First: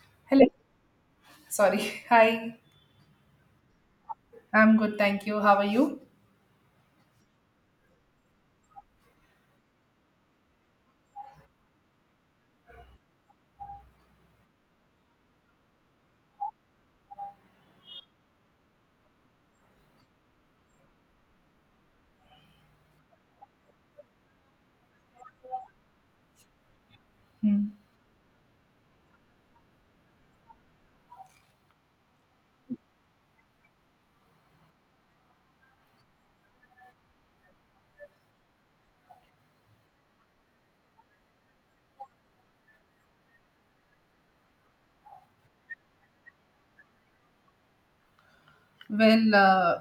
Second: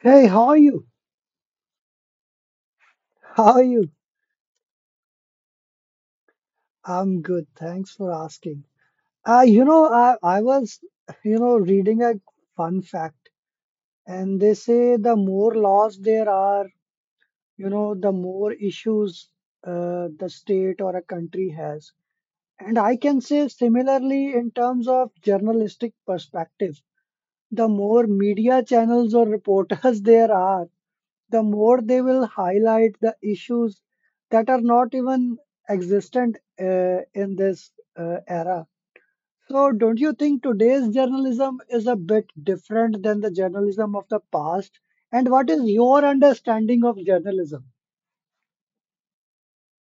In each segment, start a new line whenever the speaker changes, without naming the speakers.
Hey, how
Hello.
are you?
Sorry. Hi.
How are you?
I'm good. Thank you. How are you?
I'm good. Thanks for asking. I was, reading a fun fact, and they say the more laws there are, you know, the more issues the state or a country has. And I can say similarly in terms of journalistic perspective,
Hmm.
the more media channels or reporters there are, the more they will highlight the issues that are not even existent in this era. So, don't you think today's journalism is a bit different than the journalism of the past? And what is your understanding of journalism?
Well,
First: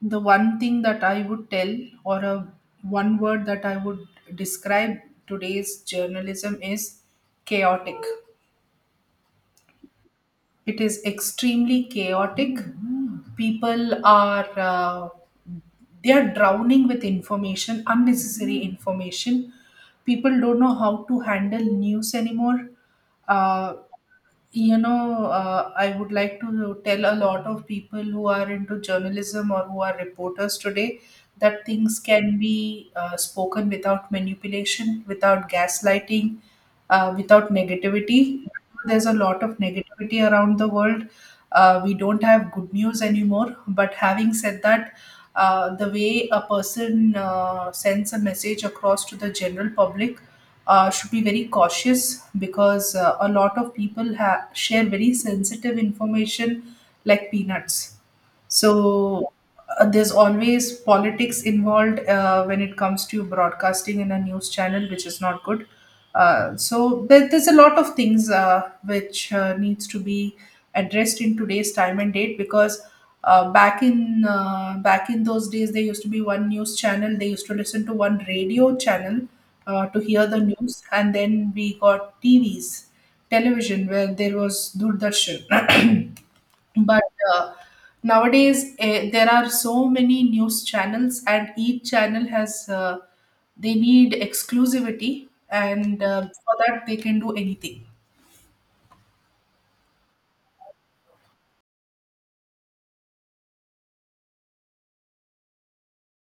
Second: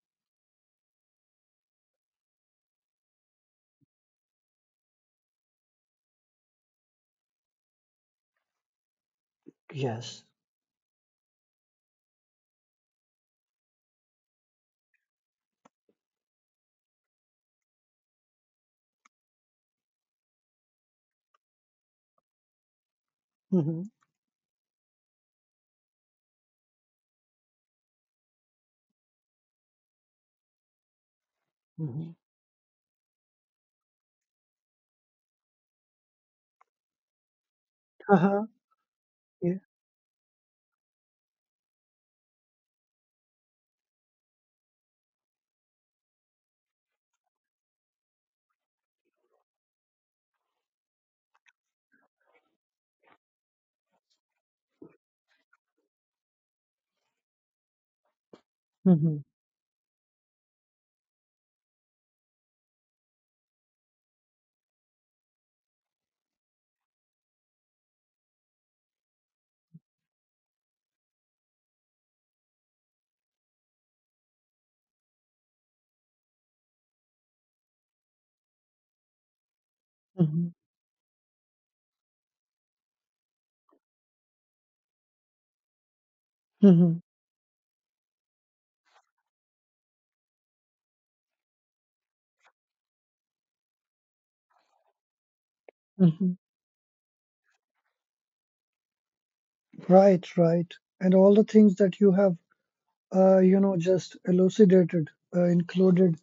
the one thing that I would or a, one word that I would describe today's journalism is chaotic.
Yes.
It is extremely chaotic. People are they are drowning with information, unnecessary information. People don't know how to handle news anymore. Uh,
Mm-hmm.
I would like to tell a lot of people who are into journalism or who are reporters today that things
Mm-hmm.
can be spoken without manipulation, without gaslighting, without negativity.
Uh-huh.
There's a lot
Yeah.
of negativity around the world. We don't have good news anymore. But having said that, the way a person sends a message across to the general public should be very cautious because a lot of people share very sensitive information like peanuts
Mm-hmm.
so there's always politics involved when it comes to broadcasting in a news channel, which is not good. There's a lot of things which needs to be addressed in today's time and date because back in those days there used to be one news channel. They used to listen to one radio channel to hear the
Mm-hmm.
news, and then we got TVs, television, where there was Doordarshan.
Mm-hmm.
But uh, nowadays there are so many news channels, and each channel has, they need exclusivity, and
hmm
for that they can do anything.
Right, right. And all the things that you have, just elucidated, included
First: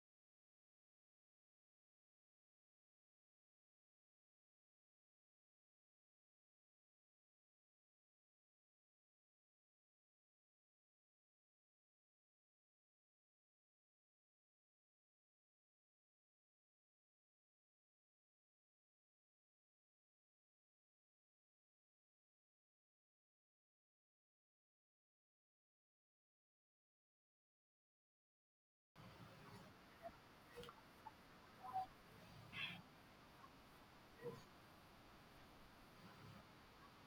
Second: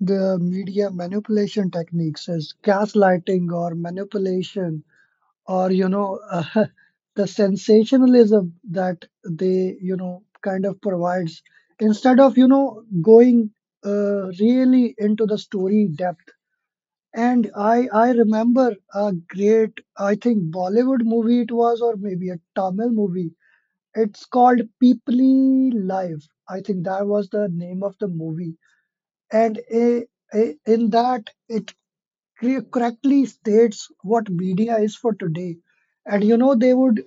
the media manipulation techniques as gaslighting or manipulation or you know the sensationalism that they you know kind of provides instead of you know going really into the story depth. And I remember a great, I think, Bollywood movie it was, or maybe a Tamil movie. It's called Peoply Life. I think that was the name of the movie. And in that it correctly states what media is for today, and you know they would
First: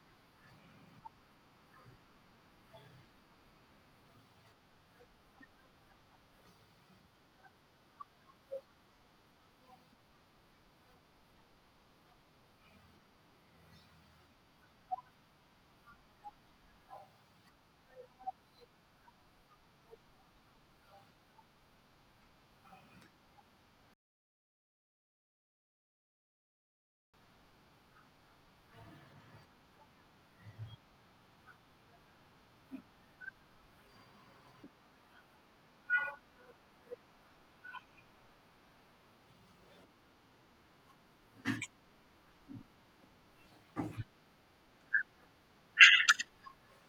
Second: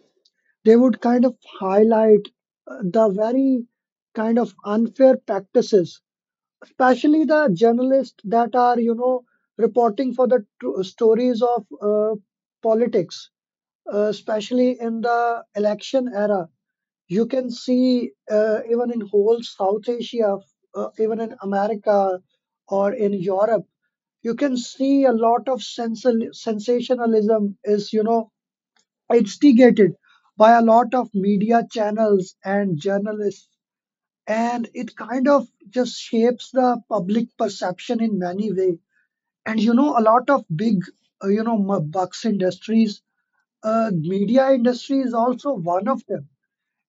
they would kind of highlight the very kind of unfair practices, especially the journalists that are you know reporting for the stories of politics, especially in the election era. You can see even in whole South Asia, even in America or in Europe, you can see a lot of sensationalism is, you know, instigated by a lot of media channels and journalists. And it kind of just shapes the public perception in many ways. And, you know, a lot of big, bucks industries, media industry is also one of them.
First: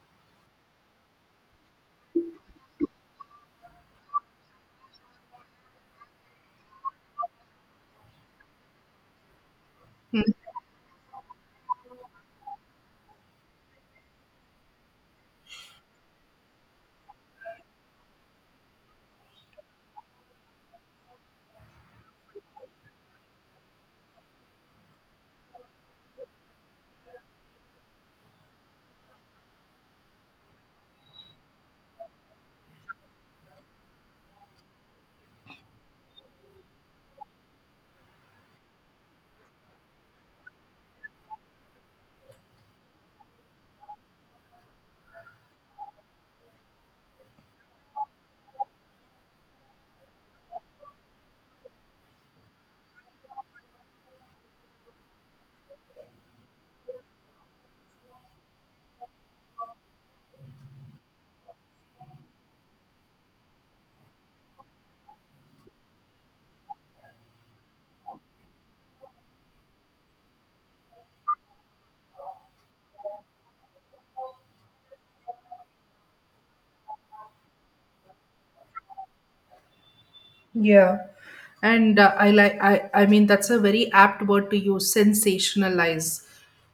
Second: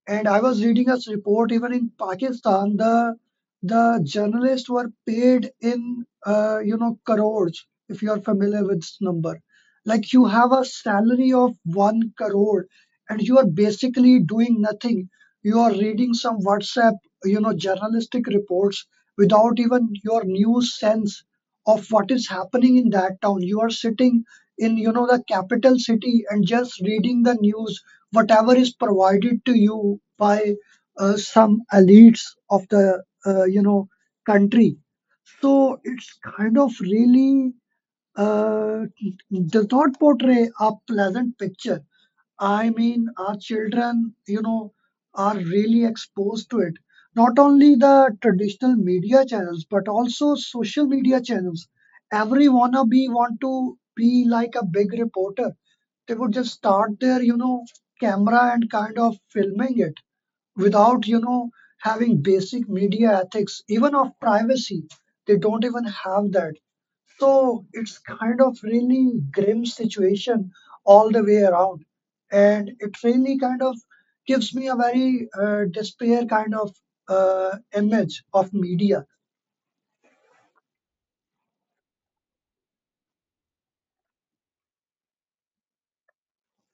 And I was reading a report even in Pakistan, the journalists were paid in crores, if you're familiar with this number. Like you have a salary of one crore and you are basically doing nothing. You are reading some WhatsApp, you know, journalistic reports without even your news sense of what is happening in that town. You are sitting in, you know, the capital city and just reading the news whatever is provided to you by some elites of the country. So it's kind of really uh, does not portray a pleasant picture. I mean our children you know are really exposed to it, not only the traditional media channels but also social media channels. Every wannabe want to be like a big reporter. They would just start their you know camera and kind of filming it without you know having basic media ethics even of privacy. They don't even have that. So it's kind of really grim situation all the way around, and it really kind of gives me a very despair kind of uh, image of media.
Yeah. And I like, I mean, that's a very apt word to use, sensationalize.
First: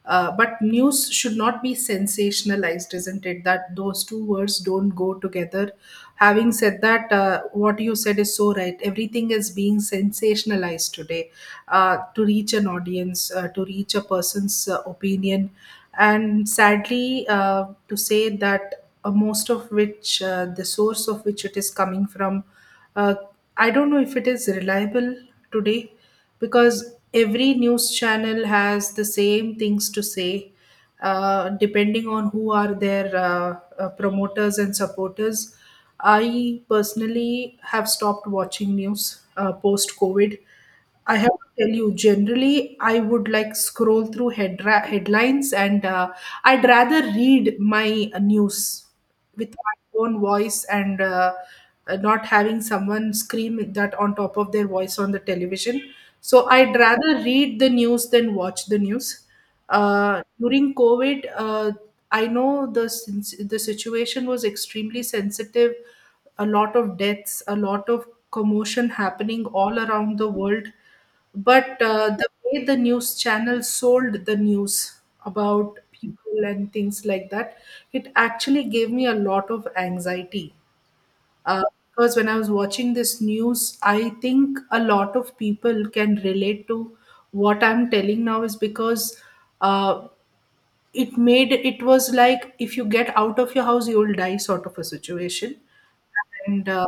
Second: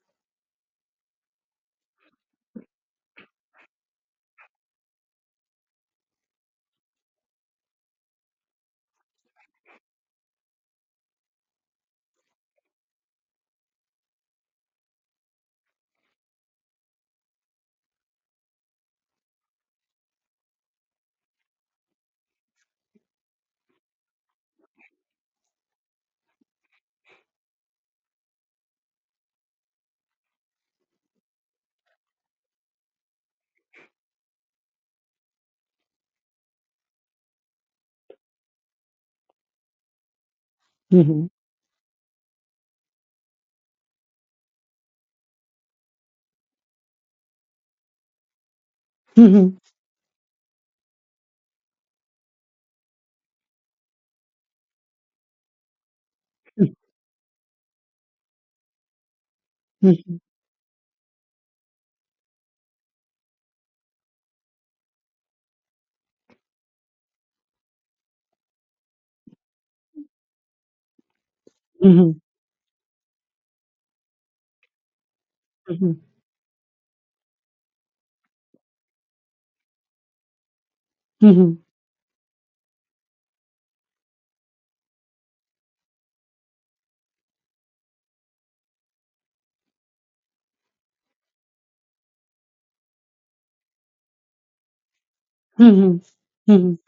But news should not be sensationalized, isn't it? That those two words don't go together. Having said that, what you said is so right. Everything is being sensationalized today to reach an audience, to reach a person's opinion. And sadly, to say that most of which, the source of which it is coming from, uh, I don't know if it is reliable today because every news channel has the same things to say, depending on who are their promoters and supporters. I personally have stopped watching news post COVID. I
Mhm.
have to tell you, generally, I would like scroll through headlines, and I'd rather read my news with
Mhm.
my own voice, and not having someone scream that on top of their voice on the television. So I'd rather read the news than watch the news.
Mhm.
During COVID, I know the situation was extremely sensitive, a lot of deaths, a lot of commotion happening all around the world. But
Mhm.
the way the news channel sold the news about
Mhm.
people and things like that, it actually gave me a lot of anxiety.
Mhm.
Uh,
Mhm.
because when I was watching this news, I think a lot of people can relate to what I'm telling now, is because uh, it made, it was like if you get out of your house, you will die sort of a situation.
Mhm.
And
Mhm.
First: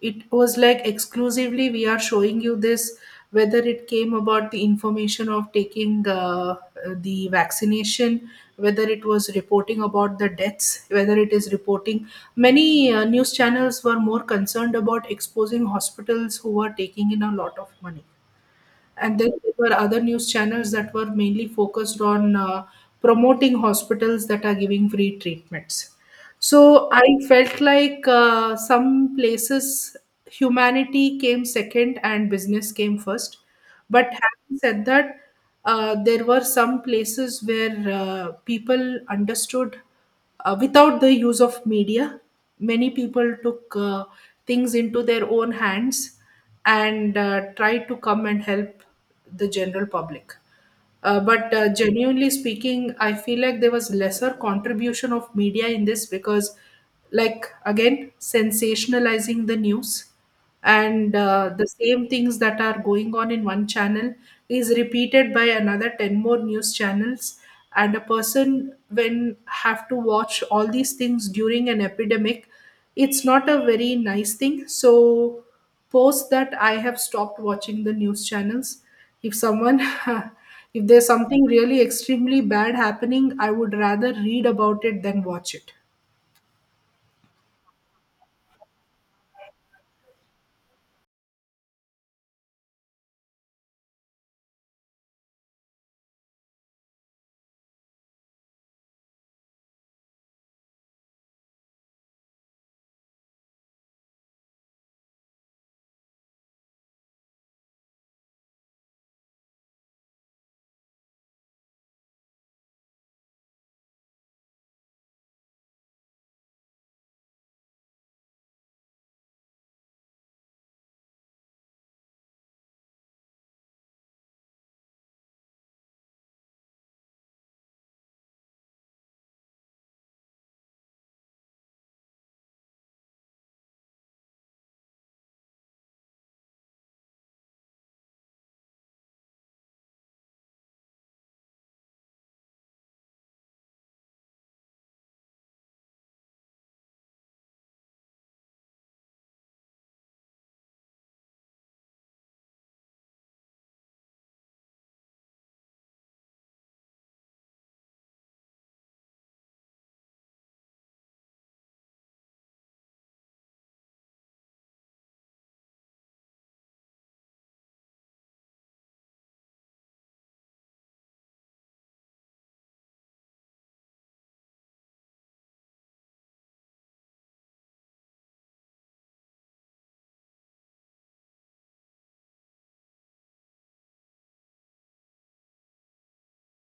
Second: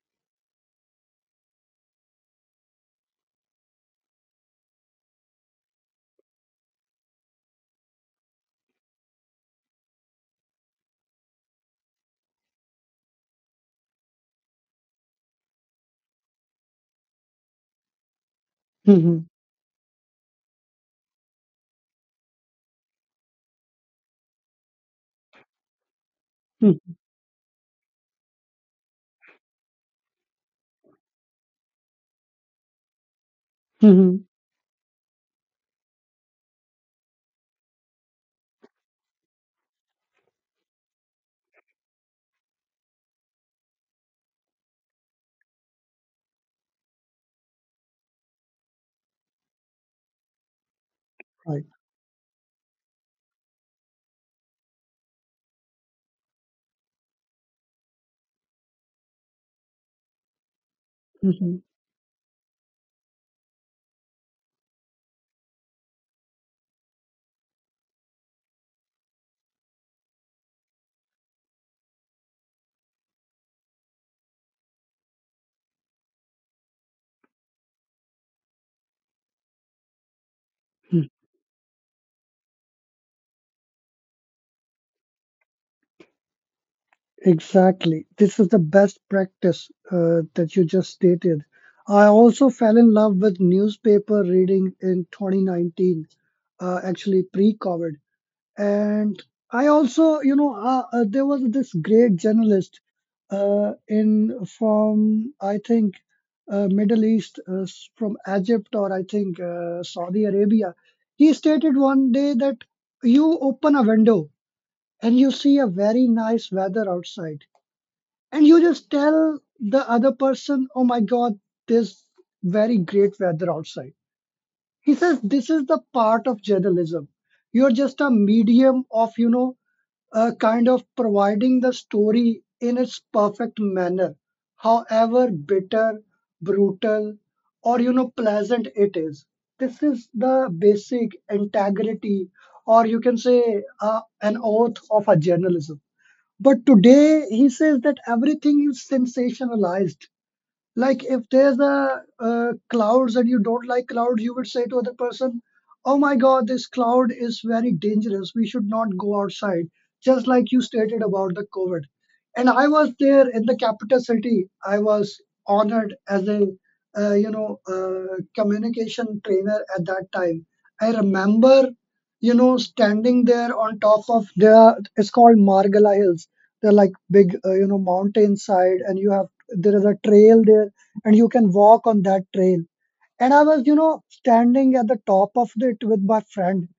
it was like exclusively we are showing you this, whether it came about the information of taking the vaccination, whether it was reporting about the deaths, whether it is reporting. Many news channels were more concerned about exposing hospitals who were taking in a lot of money, and
Mhm.
then there were other news channels that were mainly focused on promoting hospitals that are giving free treatments. So I felt like some places humanity came second and business came first. But
Mhm.
having said that, there were some places where people understood without the use of media. Many people took things into their own hands and tried to come and help the general public. But genuinely speaking, I feel like there was lesser contribution of media in this because, like, again, sensationalizing the news, and
Mhm,
the same things that are going on in one channel is repeated by another 10 more news channels, and a person when have to watch all these things during an epidemic, it's not a very nice thing. So post that I have stopped watching the news channels. If someone, if there's
mhm.
something really extremely bad happening, I would rather read about it than watch it.
Exactly. This is the best practice that you just stated. I also fell in love with newspaper reading in 2019, actually pre-COVID. And I also, there was this great journalist in from, I think, Middle East, from Egypt or I think Saudi Arabia. He stated one day that you open a window and you see a very nice weather outside, and you just tell the other person, "Oh my God, this very great weather outside." He says this is the part of journalism. You're just a medium of you know kind of providing the story in its perfect manner, however bitter, brutal, or you know pleasant it is. This is the basic integrity, or you can say an oath of a journalism. But today, he says that everything is sensationalized. Like if there's a clouds and you don't like clouds, you would say to other person, "Oh my God, this cloud is very dangerous. We should not go outside." Just like you stated about the COVID, and I was there in the capital city. I was honored as a communication trainer at that time. I remember you know standing there on top of the, it's called Margala Hills. They're like big, mountainside, and you have there is a trail there and you can walk on that trail. And I was you know standing at the top of it with my friend,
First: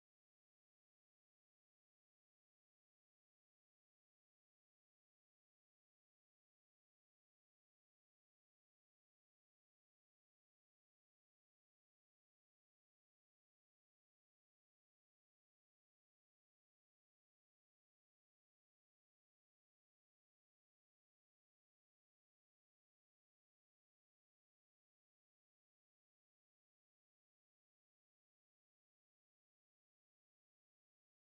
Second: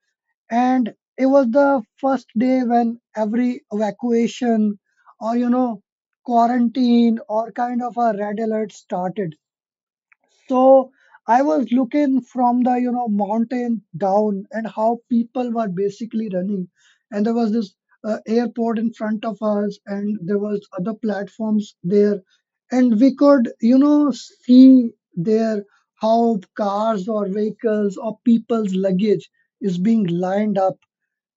and it was the first day when every evacuation or you know quarantine or kind of a red alert started. So I was looking from the you know mountain down and how people were basically running, and there was this airport in front of us, and there was other platforms there, and we could you know see there how cars or vehicles or people's luggage is being lined up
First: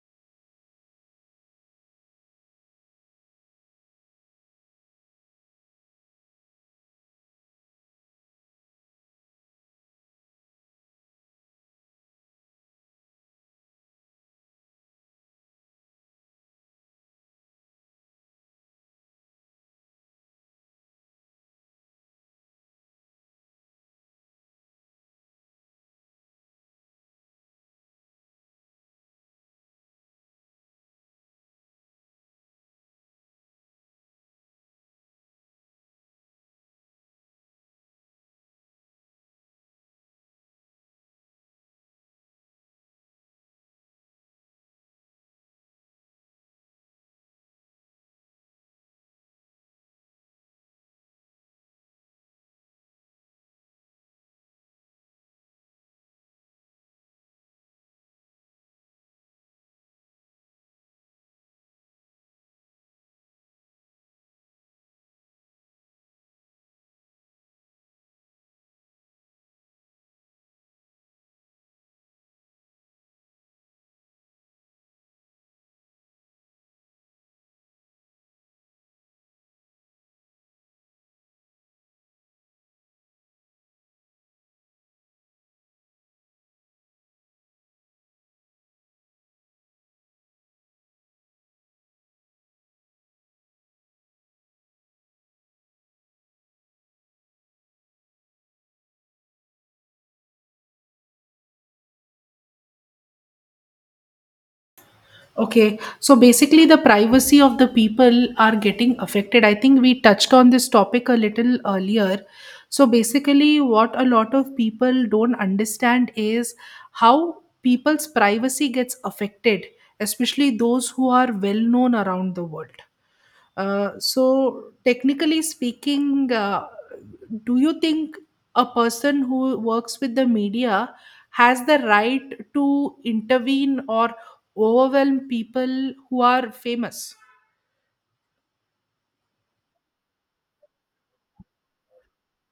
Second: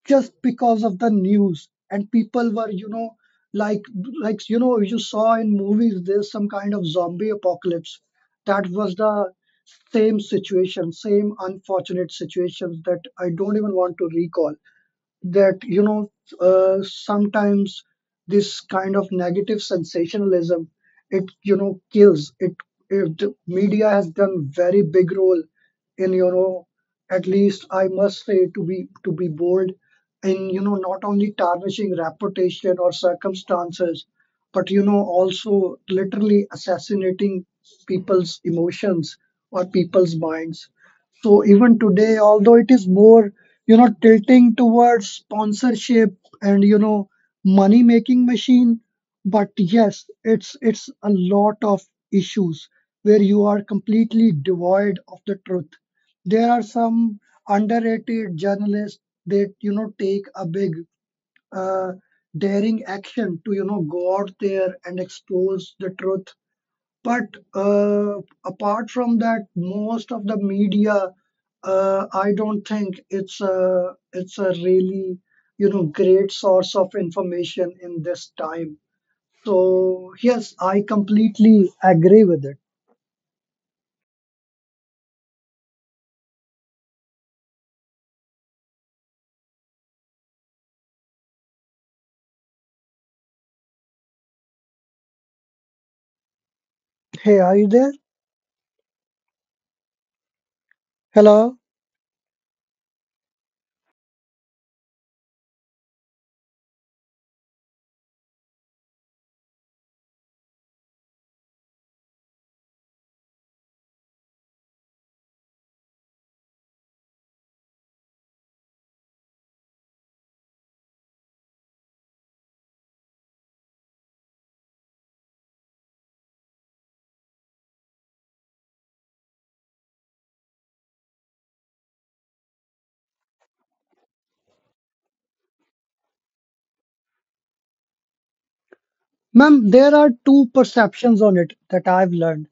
just because of the news. And people were you know like like you know you saw in movies, there's some kind of zombie apocalypse. That was the same situation, same unfortunate situations that I don't even want to recall. That you know sometimes this kind of negative sensationalism it you know kills it, the media has done very big role in you know, at least I must say, to be, bold, in you know not only tarnishing reputation or circumstances but you know also literally assassinating people's emotions or people's minds. So even today, although it is more you know tilting towards sponsorship and you know money making machine, but yes, it's a lot of issues where you are completely devoid of the truth. There are some underrated journalists that you know take a big uh, daring action to you know go out there and expose the truth. But uh, apart from that, most of the media, I don't think it's a really you know great source of information in this time. So yes, I completely agree with it. Hey, are you there? Hello,
Okay, so basically, the privacy of the people are getting affected. I think we touched on this topic a little earlier. So basically, what a lot of people don't understand is how people's privacy gets affected, especially those who are well known around the world. So technically speaking, do you think a person who works with the media has the right to intervene or overwhelm people who are famous?
ma'am. There are two perceptions on it that I've learned.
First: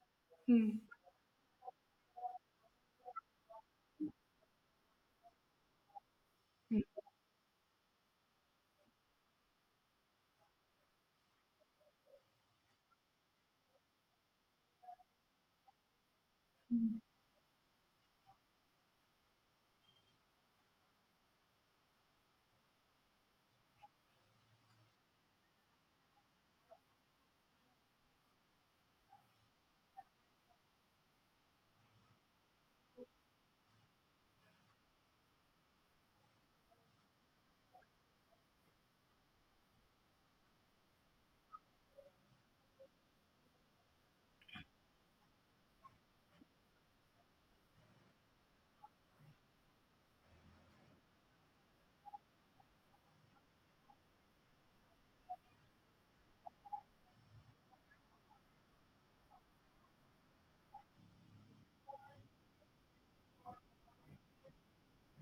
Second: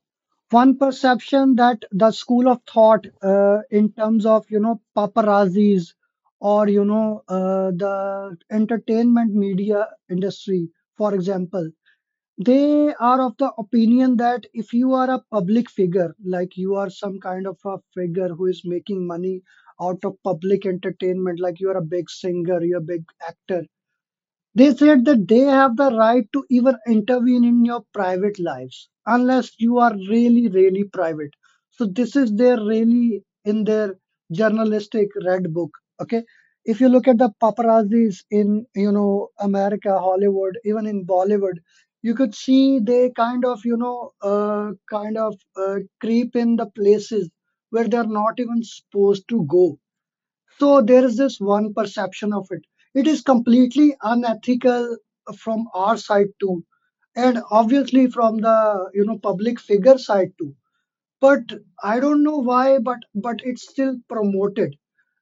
Hmm.
One perception that the school of thought in terms of you know paparazzis or you know the entertainment media industry, for example, they are of the opinion that if you are a public figure, like you are
Hmm.
some kind of a figure who is making money out of public entertainment, like you are a big singer, you're a big actor, they said that they have the right to even intervene in your private lives unless you are really, really private. So this is their really in their journalistic red book. Okay. If you look at the paparazzis in, you know, America, Hollywood, even in Bollywood, you could see they kind of, you know, creep in the places where they're not even supposed to go. So there is this one perception of it. It is completely unethical from our side too, and obviously from the you know public figure side too. But I don't know why, but it's still promoted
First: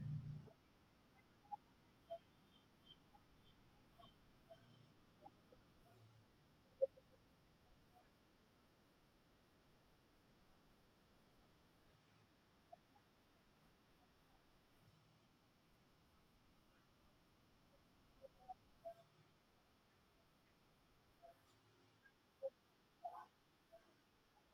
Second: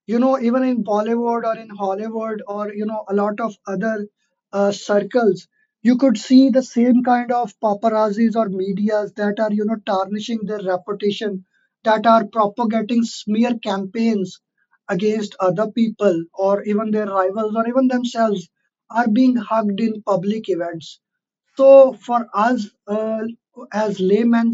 you know even in Bollywood or in Hollywood or you know a lot of other circles. You could see the same kind of paparazzis or medias that are you know tarnishing their reputation, that are propagating smear campaigns against other people or even their rivals or even themselves, are being hugged in public events. So for us, as laymen,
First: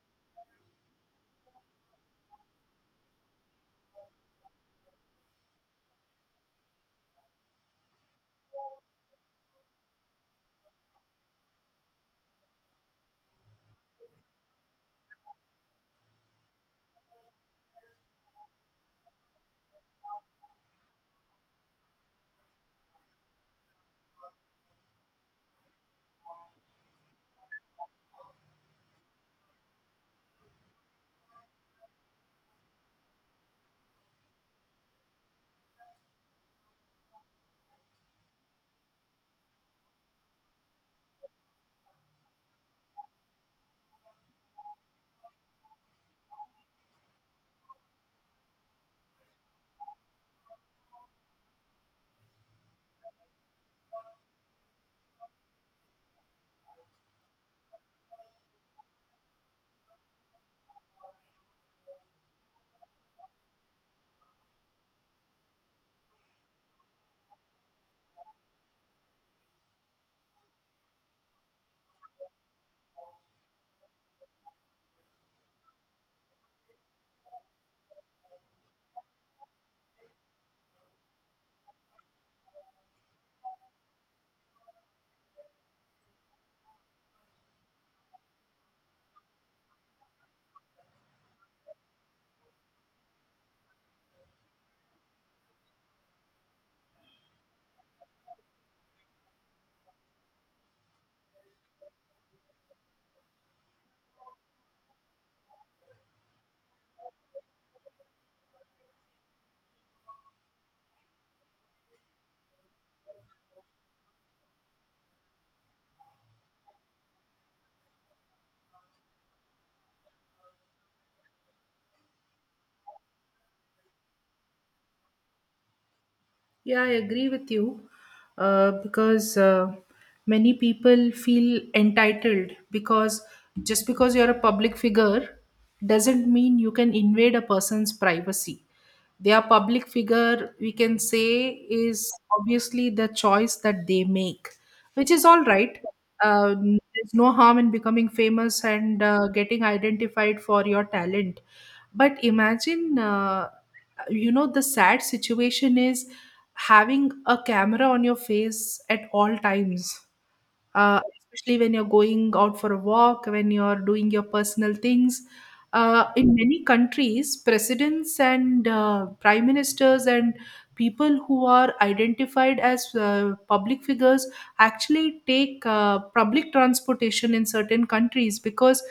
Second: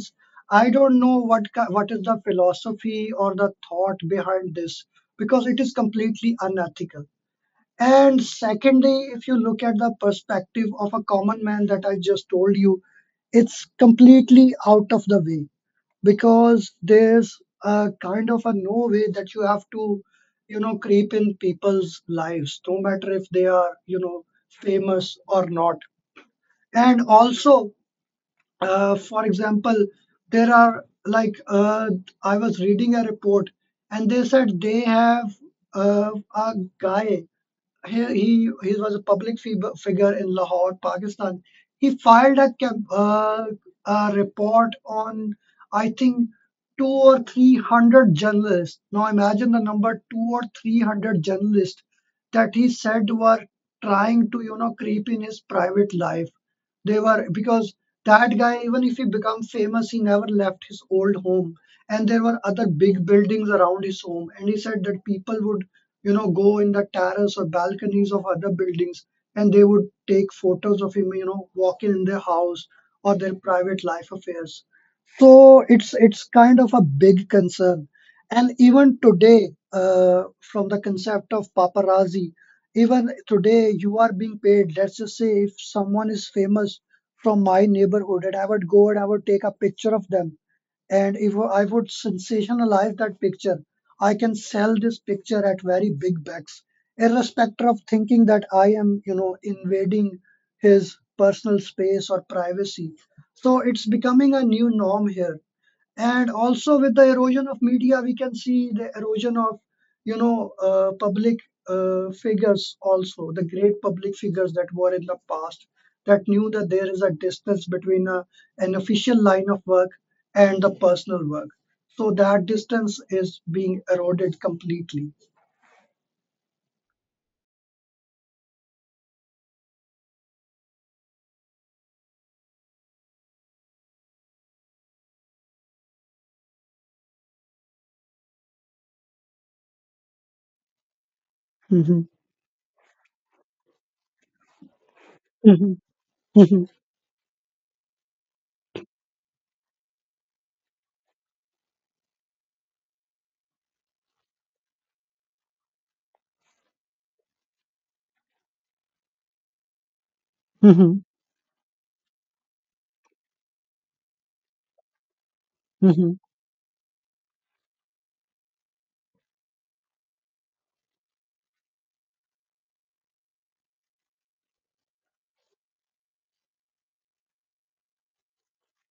I don't know what what is the philosophy or the thought behind this, because it is completely unethical. And secondly, if you look at the perspective of a common man that I just told you, it's completely out of the way, because there's a kind of a no way that you have to, you know, creep in people's lives, no matter if they are, you know, famous or not. And also, for example, there are like I was reading a report and they said they have a guy, he was a public figure in Lahore, Pakistan. He filed a, a report on, I think, two or three hundred journalists. Now imagine the number, two or three hundred journalists, that he said were trying to you know creep in his private life. They were, because that guy, even if he become famous, he never left his old home. And there were other big buildings around his home. And he said that people would, you know, go in the terrace or balconies of other buildings, and they would take photos of him, you know, walking in their house or their private life affairs. So it's kind of a big concern. And even today, from the concept of paparazzi, even today you are being paid. Let's just say if someone is famous from my neighborhood, and I would go and I would take a picture of them, and if I would sensationalize that picture, I can sell this picture at very big bucks, irrespective of thinking that I am, you know, invading his personal space or privacy. So it's becoming a new norm here. And also with the erosion of media, we can see the erosion of, you know, public figures also, the great public figures that were in the past that knew that there is a distance between a, an official line of work and the personal work. So that distance is being eroded completely.
Yeah, I agree with you, because many people feel entitled because just because you're a public figure doesn't mean you can invade a person's privacy. Their public figure, we can say,
Mm-hmm.
is obviously the choice that they make, which is all
Mm-hmm.
right.
Mm-hmm.
There's no harm in becoming famous and getting identified for your talent. But imagine, you know, the sad situation is having a camera on your face at all times,
Mm-hmm.
uh, especially when you're going out for a walk, when you're doing your personal things.
Mm-hmm.
In many countries, presidents and prime ministers and people who are identified as public figures actually take public transportation in certain countries because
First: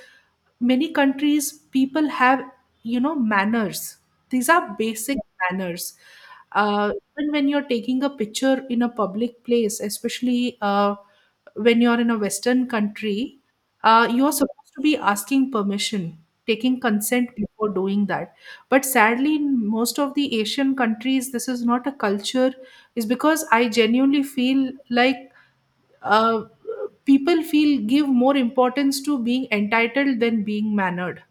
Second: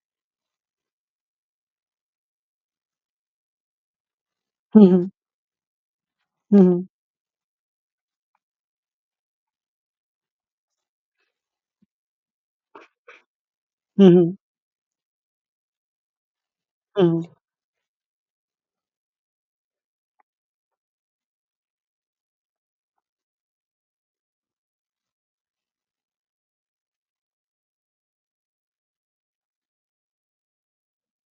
many countries people have, you know, manners, these are
Mm-hmm.
basic manners,
Mm-hmm.
uh, even when you're taking a picture in a public place, especially when you're in a western country,
Mm-hmm.
you're supposed to be asking permission, taking consent
Mm-hmm.
before doing that. But sadly, in most of the Asian countries, this is not a culture, is because I genuinely feel like uh, people feel, give more importance to being entitled than being mannered.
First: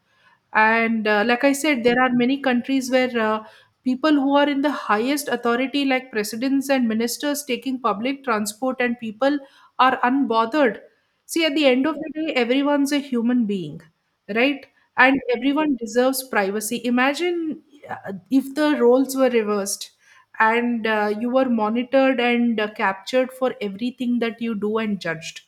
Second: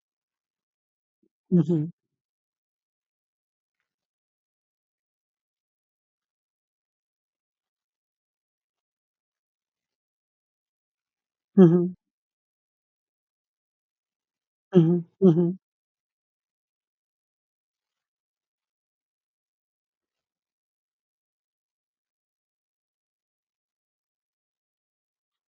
And like I
Mm-hmm.
said,
Mm-hmm.
there are many countries where people who are in the highest authority, like presidents and ministers, taking public transport, and people are unbothered. See, at the end
Mm-hmm.
of the day, everyone's a human being, right? And
Mm-hmm.
everyone deserves privacy. Imagine if the roles were reversed, and you were monitored and captured for everything that you do and judged.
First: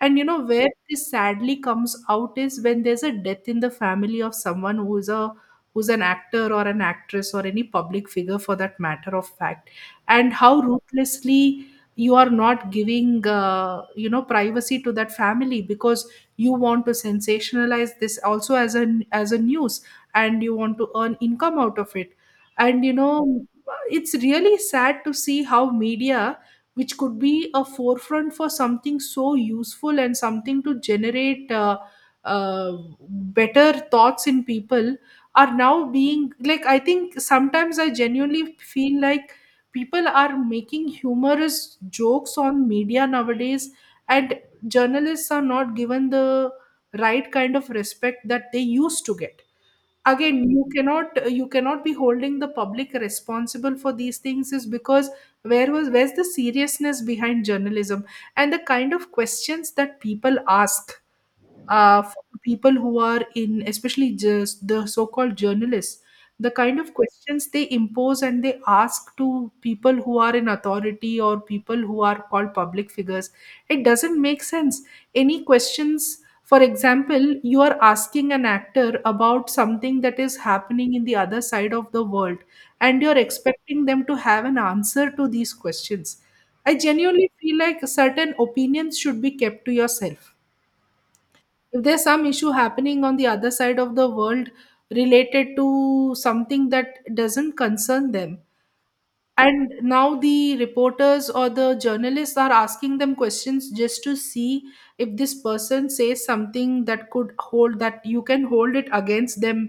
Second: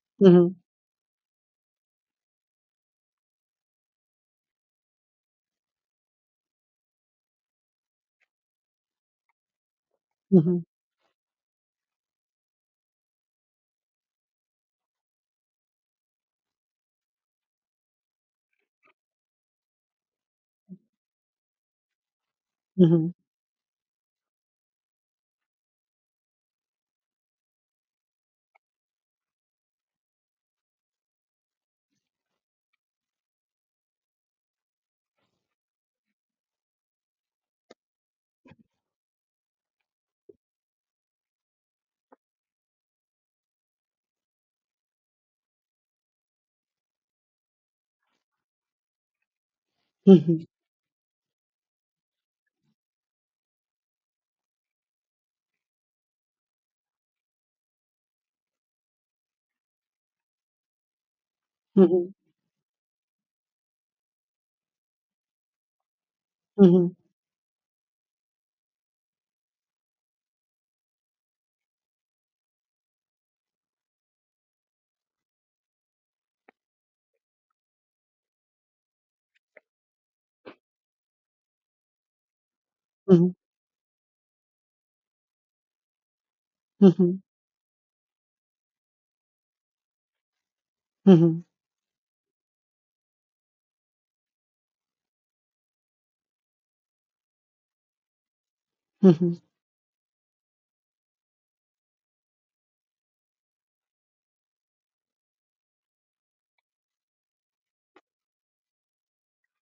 And you know
Mm-hmm.
where this sadly comes out, is when there's a death in the family of someone who is a who's an actor or an actress or any public figure for that matter of fact, and how ruthlessly you are not giving, you know, privacy to that family because you want to sensationalize this also as an as a news, and you want to earn income out of it. And you
Mm-hmm.
know, it's really sad to see how media, which could be a forefront for something so useful and something to generate uh, better thoughts in people, are now being like, I think sometimes I genuinely feel like people are making humorous jokes on media nowadays, and journalists are not given the right kind of respect that they used to get. Again, you cannot be holding the public responsible for these things, is because where's the seriousness behind journalism and the kind of questions that people ask,
Mm-hmm.
for people who are in, especially just the so-called journalists, the kind of
Mm-hmm.
questions they impose and they ask to people who are in authority or people who are called public figures, it doesn't make sense. Any questions, for example, you are asking an actor about something that is happening in the other side of the world, and you're
Mhm,
expecting them to have an answer to these questions. I
mhm,
genuinely feel like certain opinions should be kept to yourself
mhm,
if there's some issue happening on the other side of the world related to something that doesn't concern them,
mhm,
and now the reporters or the journalists are asking them questions just to see if this person says something that could hold that you can hold it against them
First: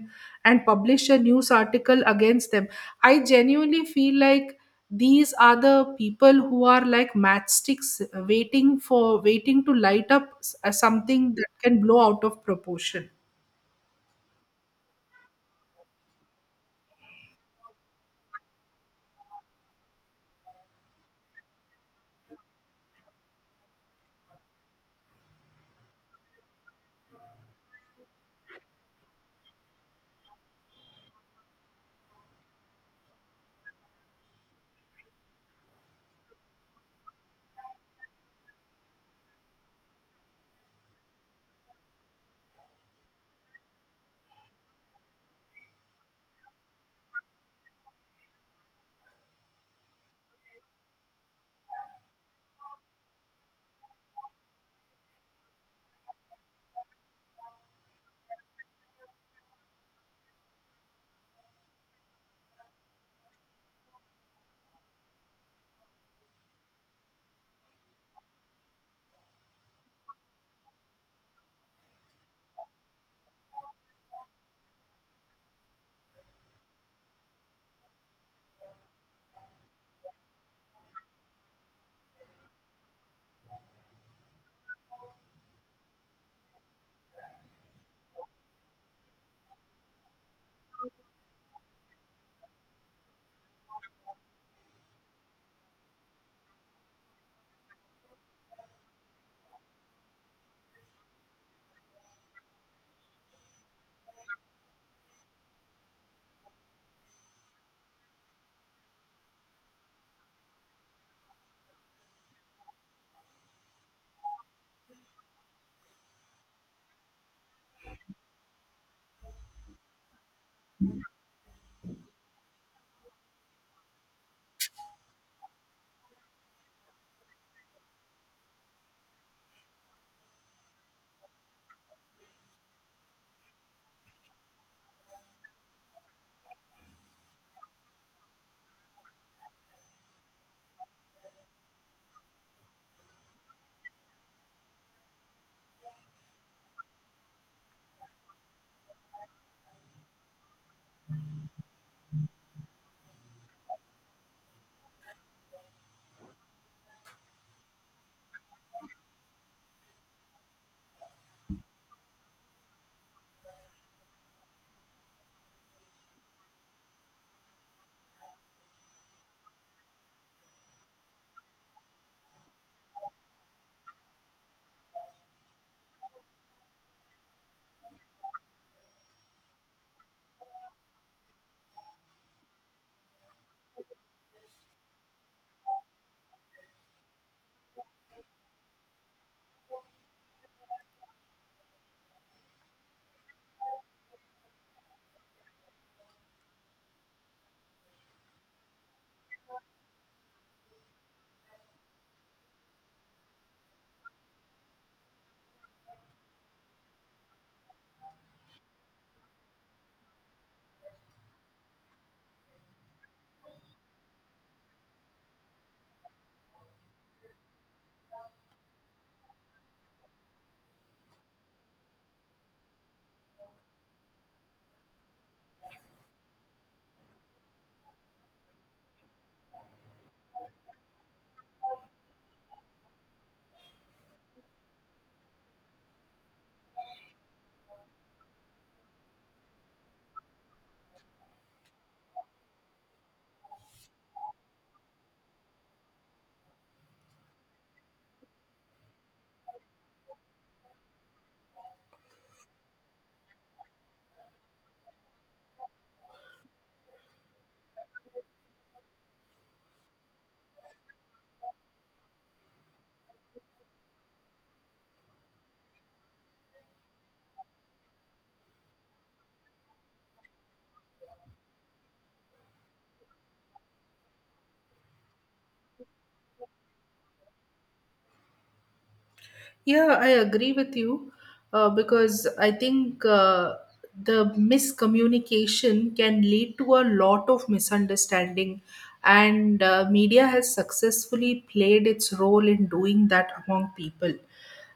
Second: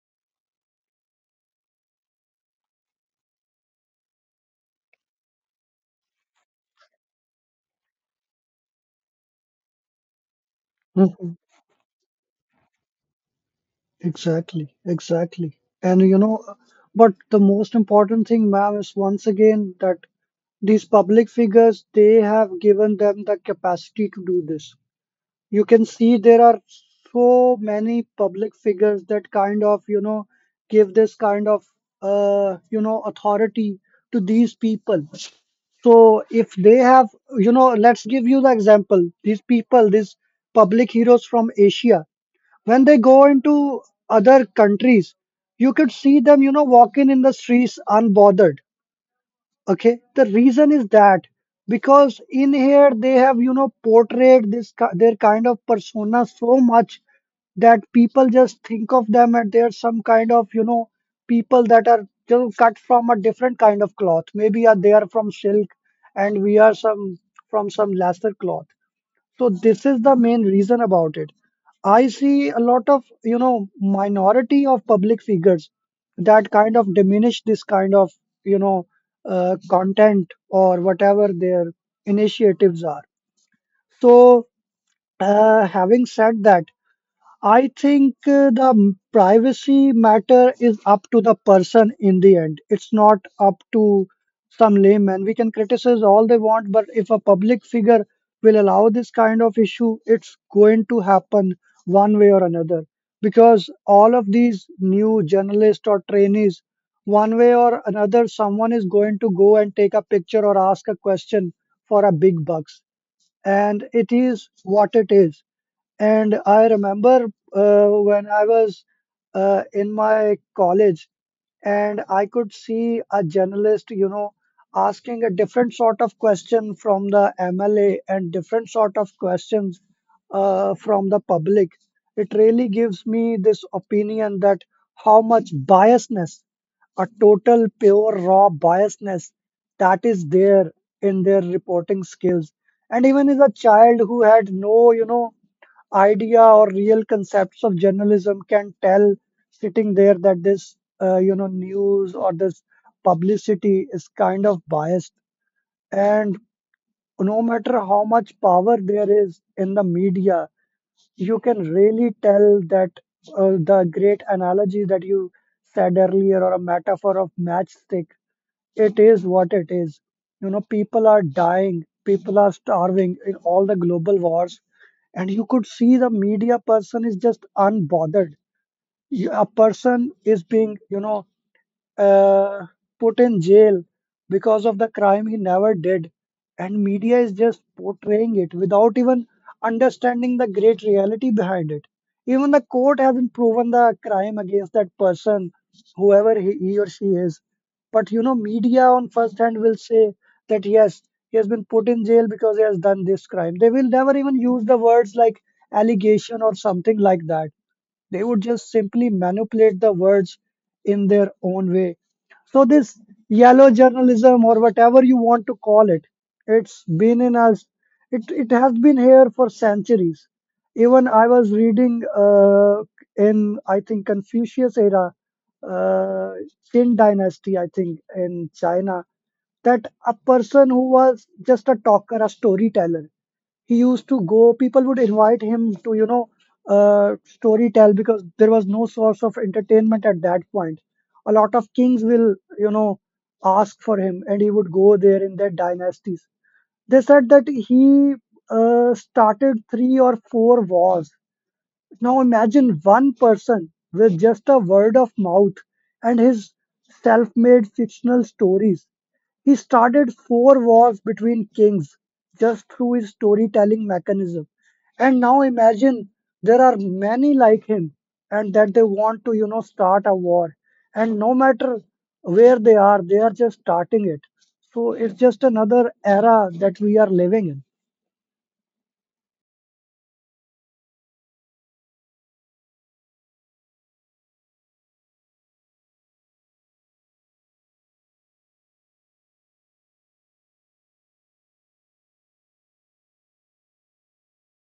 and publish a news article against them. I genuinely feel like these are the people who are like matchsticks, waiting to light up something
mhm.
that can blow out of proportion.
Exactly, exactly. And you know, but the most important thing, ma'am, is once again that these public figures, they have given them the capacity to do this. You can see there are so many public figures that kind of, you know, give this kind of, you know, authority to these people. So if they have, you know, let's give you the example. These people, these public heroes from Asia, when they go into other countries, you could see them, you know, walking in the streets unbothered. Okay, the reason is that because in here they have, you know, portrayed their kind of persona so much that people just think of them as they're some kind of, you know, people that are still cut from a different kind of cloth. Maybe are they are from silk, and we are some from some lesser cloth. So this is the main reason about it. I see a lot of, you know, minority of public figures that kind of diminish this kind of, you know, content or whatever their initiatives are. So, having said that, I think privacy matter is up to the person in the end. It's not up to some layman. We can criticize all they want, but if a public figure will allow this kind of issue, it's going to happen one way or another. Because all of these new journalists or trainees, one way or another, someone is going to go and take a picture or ask a question for a big bucks. And it is what it is. And I remember, when I was, in my college, and I could see a journalist, you know, asking a different sort of question from the MLA and different sort of questions, from the public. It really gives me this opinion that how much biasness, a total pure raw biasness, that is there in their reporting skills. And even as a child who had no, you know, idea or real concepts of journalism can tell sitting there that this, you know, news or this publicity is kind of biased. And no matter how much power there is in the media, you can really tell that, the great analogy that you said earlier, or a metaphor of matchstick, it is what it is. You know, people are dying, people are starving in all the global wars, and you could see the media person is just unbothered. A person is being, you know, uh, put in jail because of the crime he never did, and media is just portraying it without even understanding the great reality behind it. Even the court hasn't proven the crime against that person, whoever he or she is. But, you know, media on first hand will say that yes, he has been put in jail because he has done this crime. They will never even use the words like allegation or something like that. They would just simply manipulate the words in their own way. So this yellow journalism or whatever you want to call it, it's been in us. It has been here for centuries. Even I was reading, in, I think, Confucius era, uh, Qin dynasty, I think, in China, that a person who was just a talker, a storyteller, he used to go, people would invite him to, you know, story tell, because there was no source of entertainment at that point. A lot of kings will, you know, ask for him, and he would go there in their dynasties. They said that he started three or four wars. Now imagine one person with just a word of mouth and his self made fictional stories. He started four wars between kings just through his storytelling mechanism. And now imagine there are many like him and that they want to, you know, start a war. And no matter where they are just starting it. So it's just another era that we are living
Yeah, I agree with you, because I think the miscommunication can lead to a lot of misunderstanding, and media has successfully played its role in doing that among people.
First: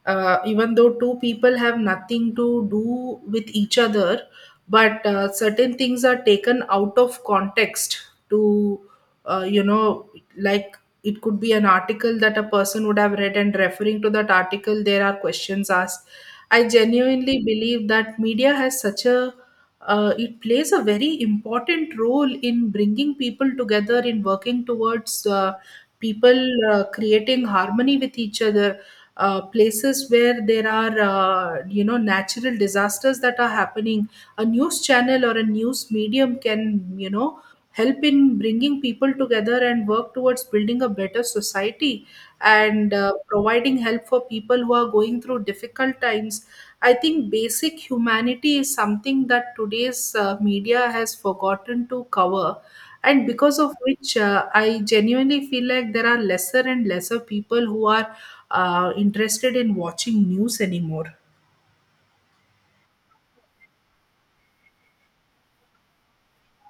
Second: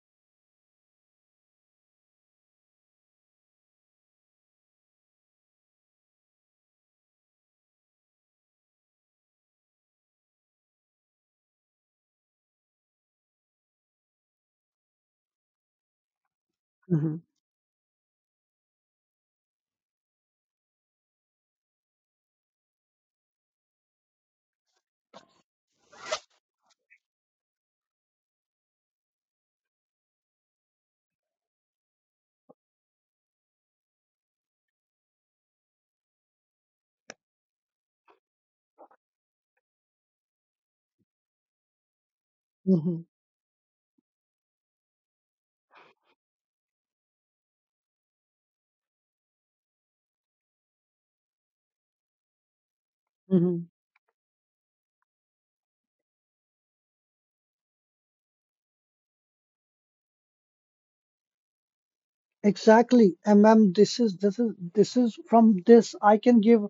Even though two people have nothing to do with each other, but certain things are taken out of context to, you know, like it could be an article that a person would have read, and referring to that article there are questions asked. I
in.
genuinely believe that media has such a it plays a very important role in bringing people together, in working towards people creating harmony with each other, places where there are, you know, natural disasters that are happening, a news channel or a news medium can, you know, help in bringing people together and work towards building a better society, and
Hmm.
providing help for people who are going through difficult times. I think basic humanity is something that today's media has forgotten to cover. And because
Hmm.
of which, I genuinely feel like there are lesser and lesser people who are interested in watching news anymore.
Exactly, and ma'am, this is from this I can give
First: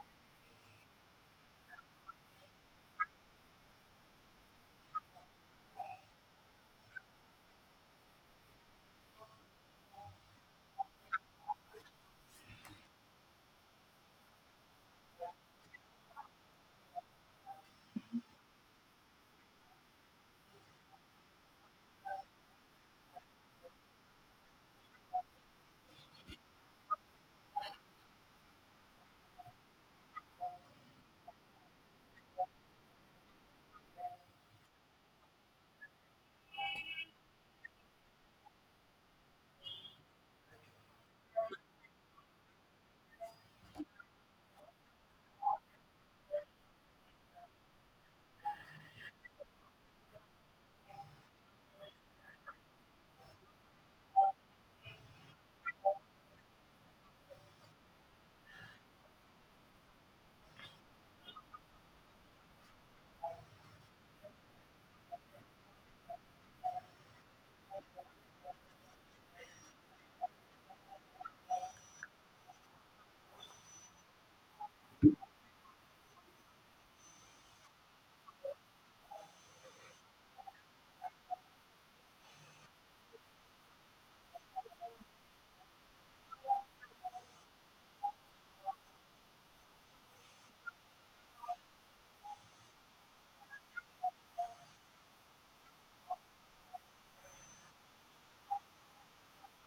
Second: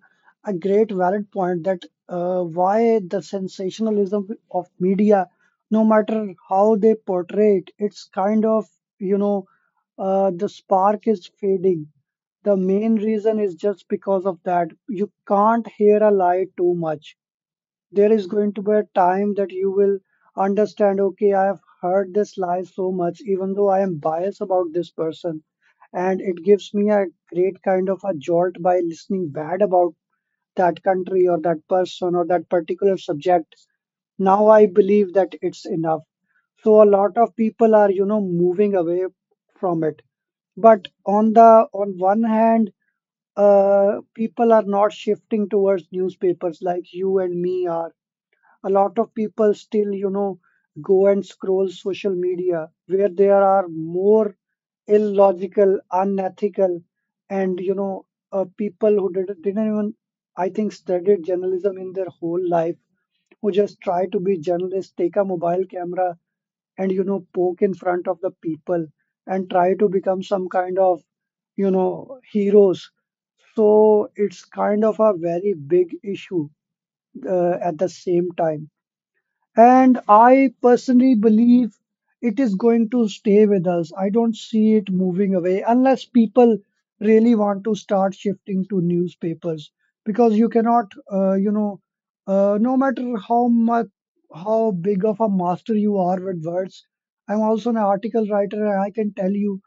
a great valid point that, why the sensationalism of media, no matter how they portray it, it's kind of, you know, the spark is fading. The main reason is just because of that you can't hear a lie too much. There is going to be a time that you will understand. Okay, I have heard this lie so much, even though I am biased about this person, and it gives me a great kind of a jolt by listening bad about that country or that person or that particular subject. Now I believe that it's enough. So a lot of people are, you know, moving away from it. But on one hand, people are not shifting towards newspapers like you and me are. A lot of people still, you know, go and scroll social media, where there are more illogical, unethical, and, you know, people who didn't even, I think, studied journalism in their whole life, who just try to be journalists, take a mobile camera, and, you know, poke in front of the people and try to become some kind of, you know, heroes. So it's kind of a very big issue, at the same time. And I personally believe it is going to stay with us. I don't see it moving away unless people really want to start shifting to newspapers. Because you cannot, you know, no matter how much, how big of a master you are with words. I'm also an article writer and I can tell you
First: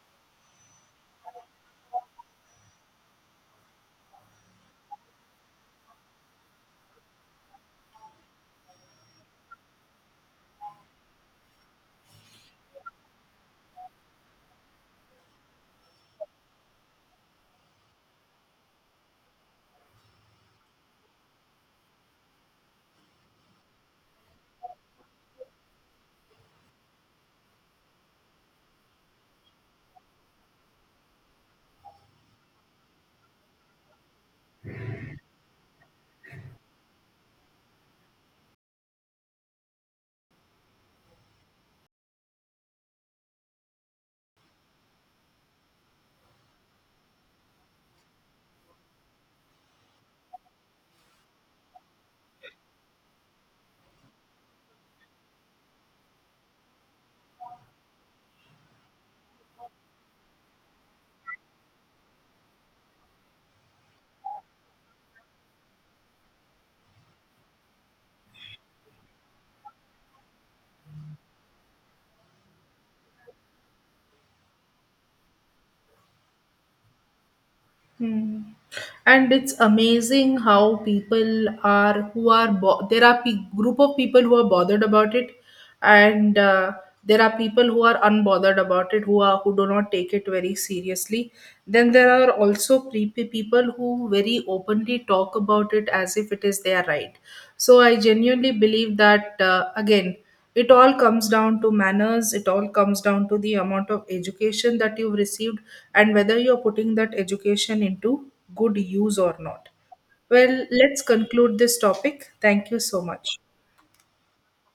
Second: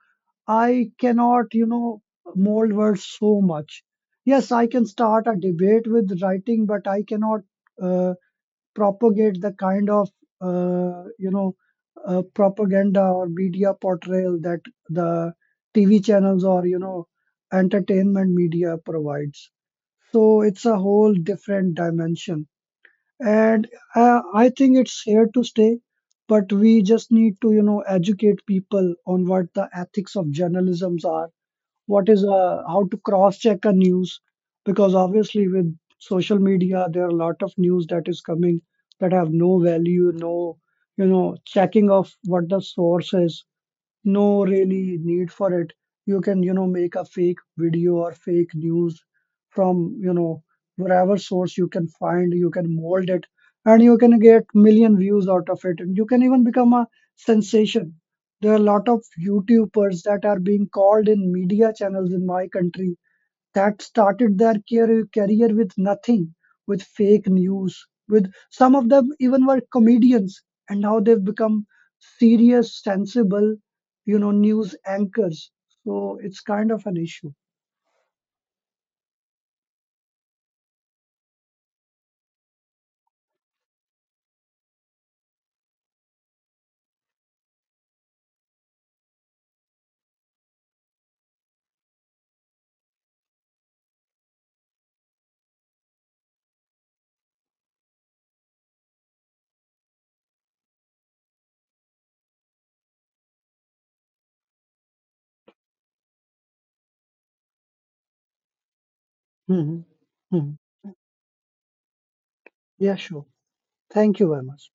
I cannot, you know, mold words so much. Yes, I can start a debate with writing, but I cannot. Uh, Propagate the kind of, you know, propaganda or media portrayal that the TV channels or, you know, entertainment media provides. So it's a whole different dimension, and, I think it's here to stay. But we just need to, you know, educate people on what the ethics of journalism's are, what is, how to cross check a news. Because obviously with social media there are a lot of news that is coming that have no value, no, you know, checking of what the source is, no really need for it. You can, you know, make a fake video or fake news from, you know, wherever source you can find, you can mold it, and you can get million views out of it, and you can even become a sensation. There are a lot of youtubers that are being called in media channels in my country that started their career with nothing, with fake news, with some of them even were comedians, and now they've become serious, sensible, you know, news anchors. So it's kind of an issue.
Hmm. And it's amazing how people are who are there are group of people who are bothered about it, and there are people who are unbothered about it who are who do not take it very seriously. Then there are also people who very openly talk about it as if it is their right. So I genuinely believe that again, it all comes down to manners. It all comes down to the amount of education that you've received and whether you're putting that education into good use or not.
Hmm. Hmm.
Well, let's conclude this topic. Thank you
Yeah,
so
sure.
much.
Thank you very much.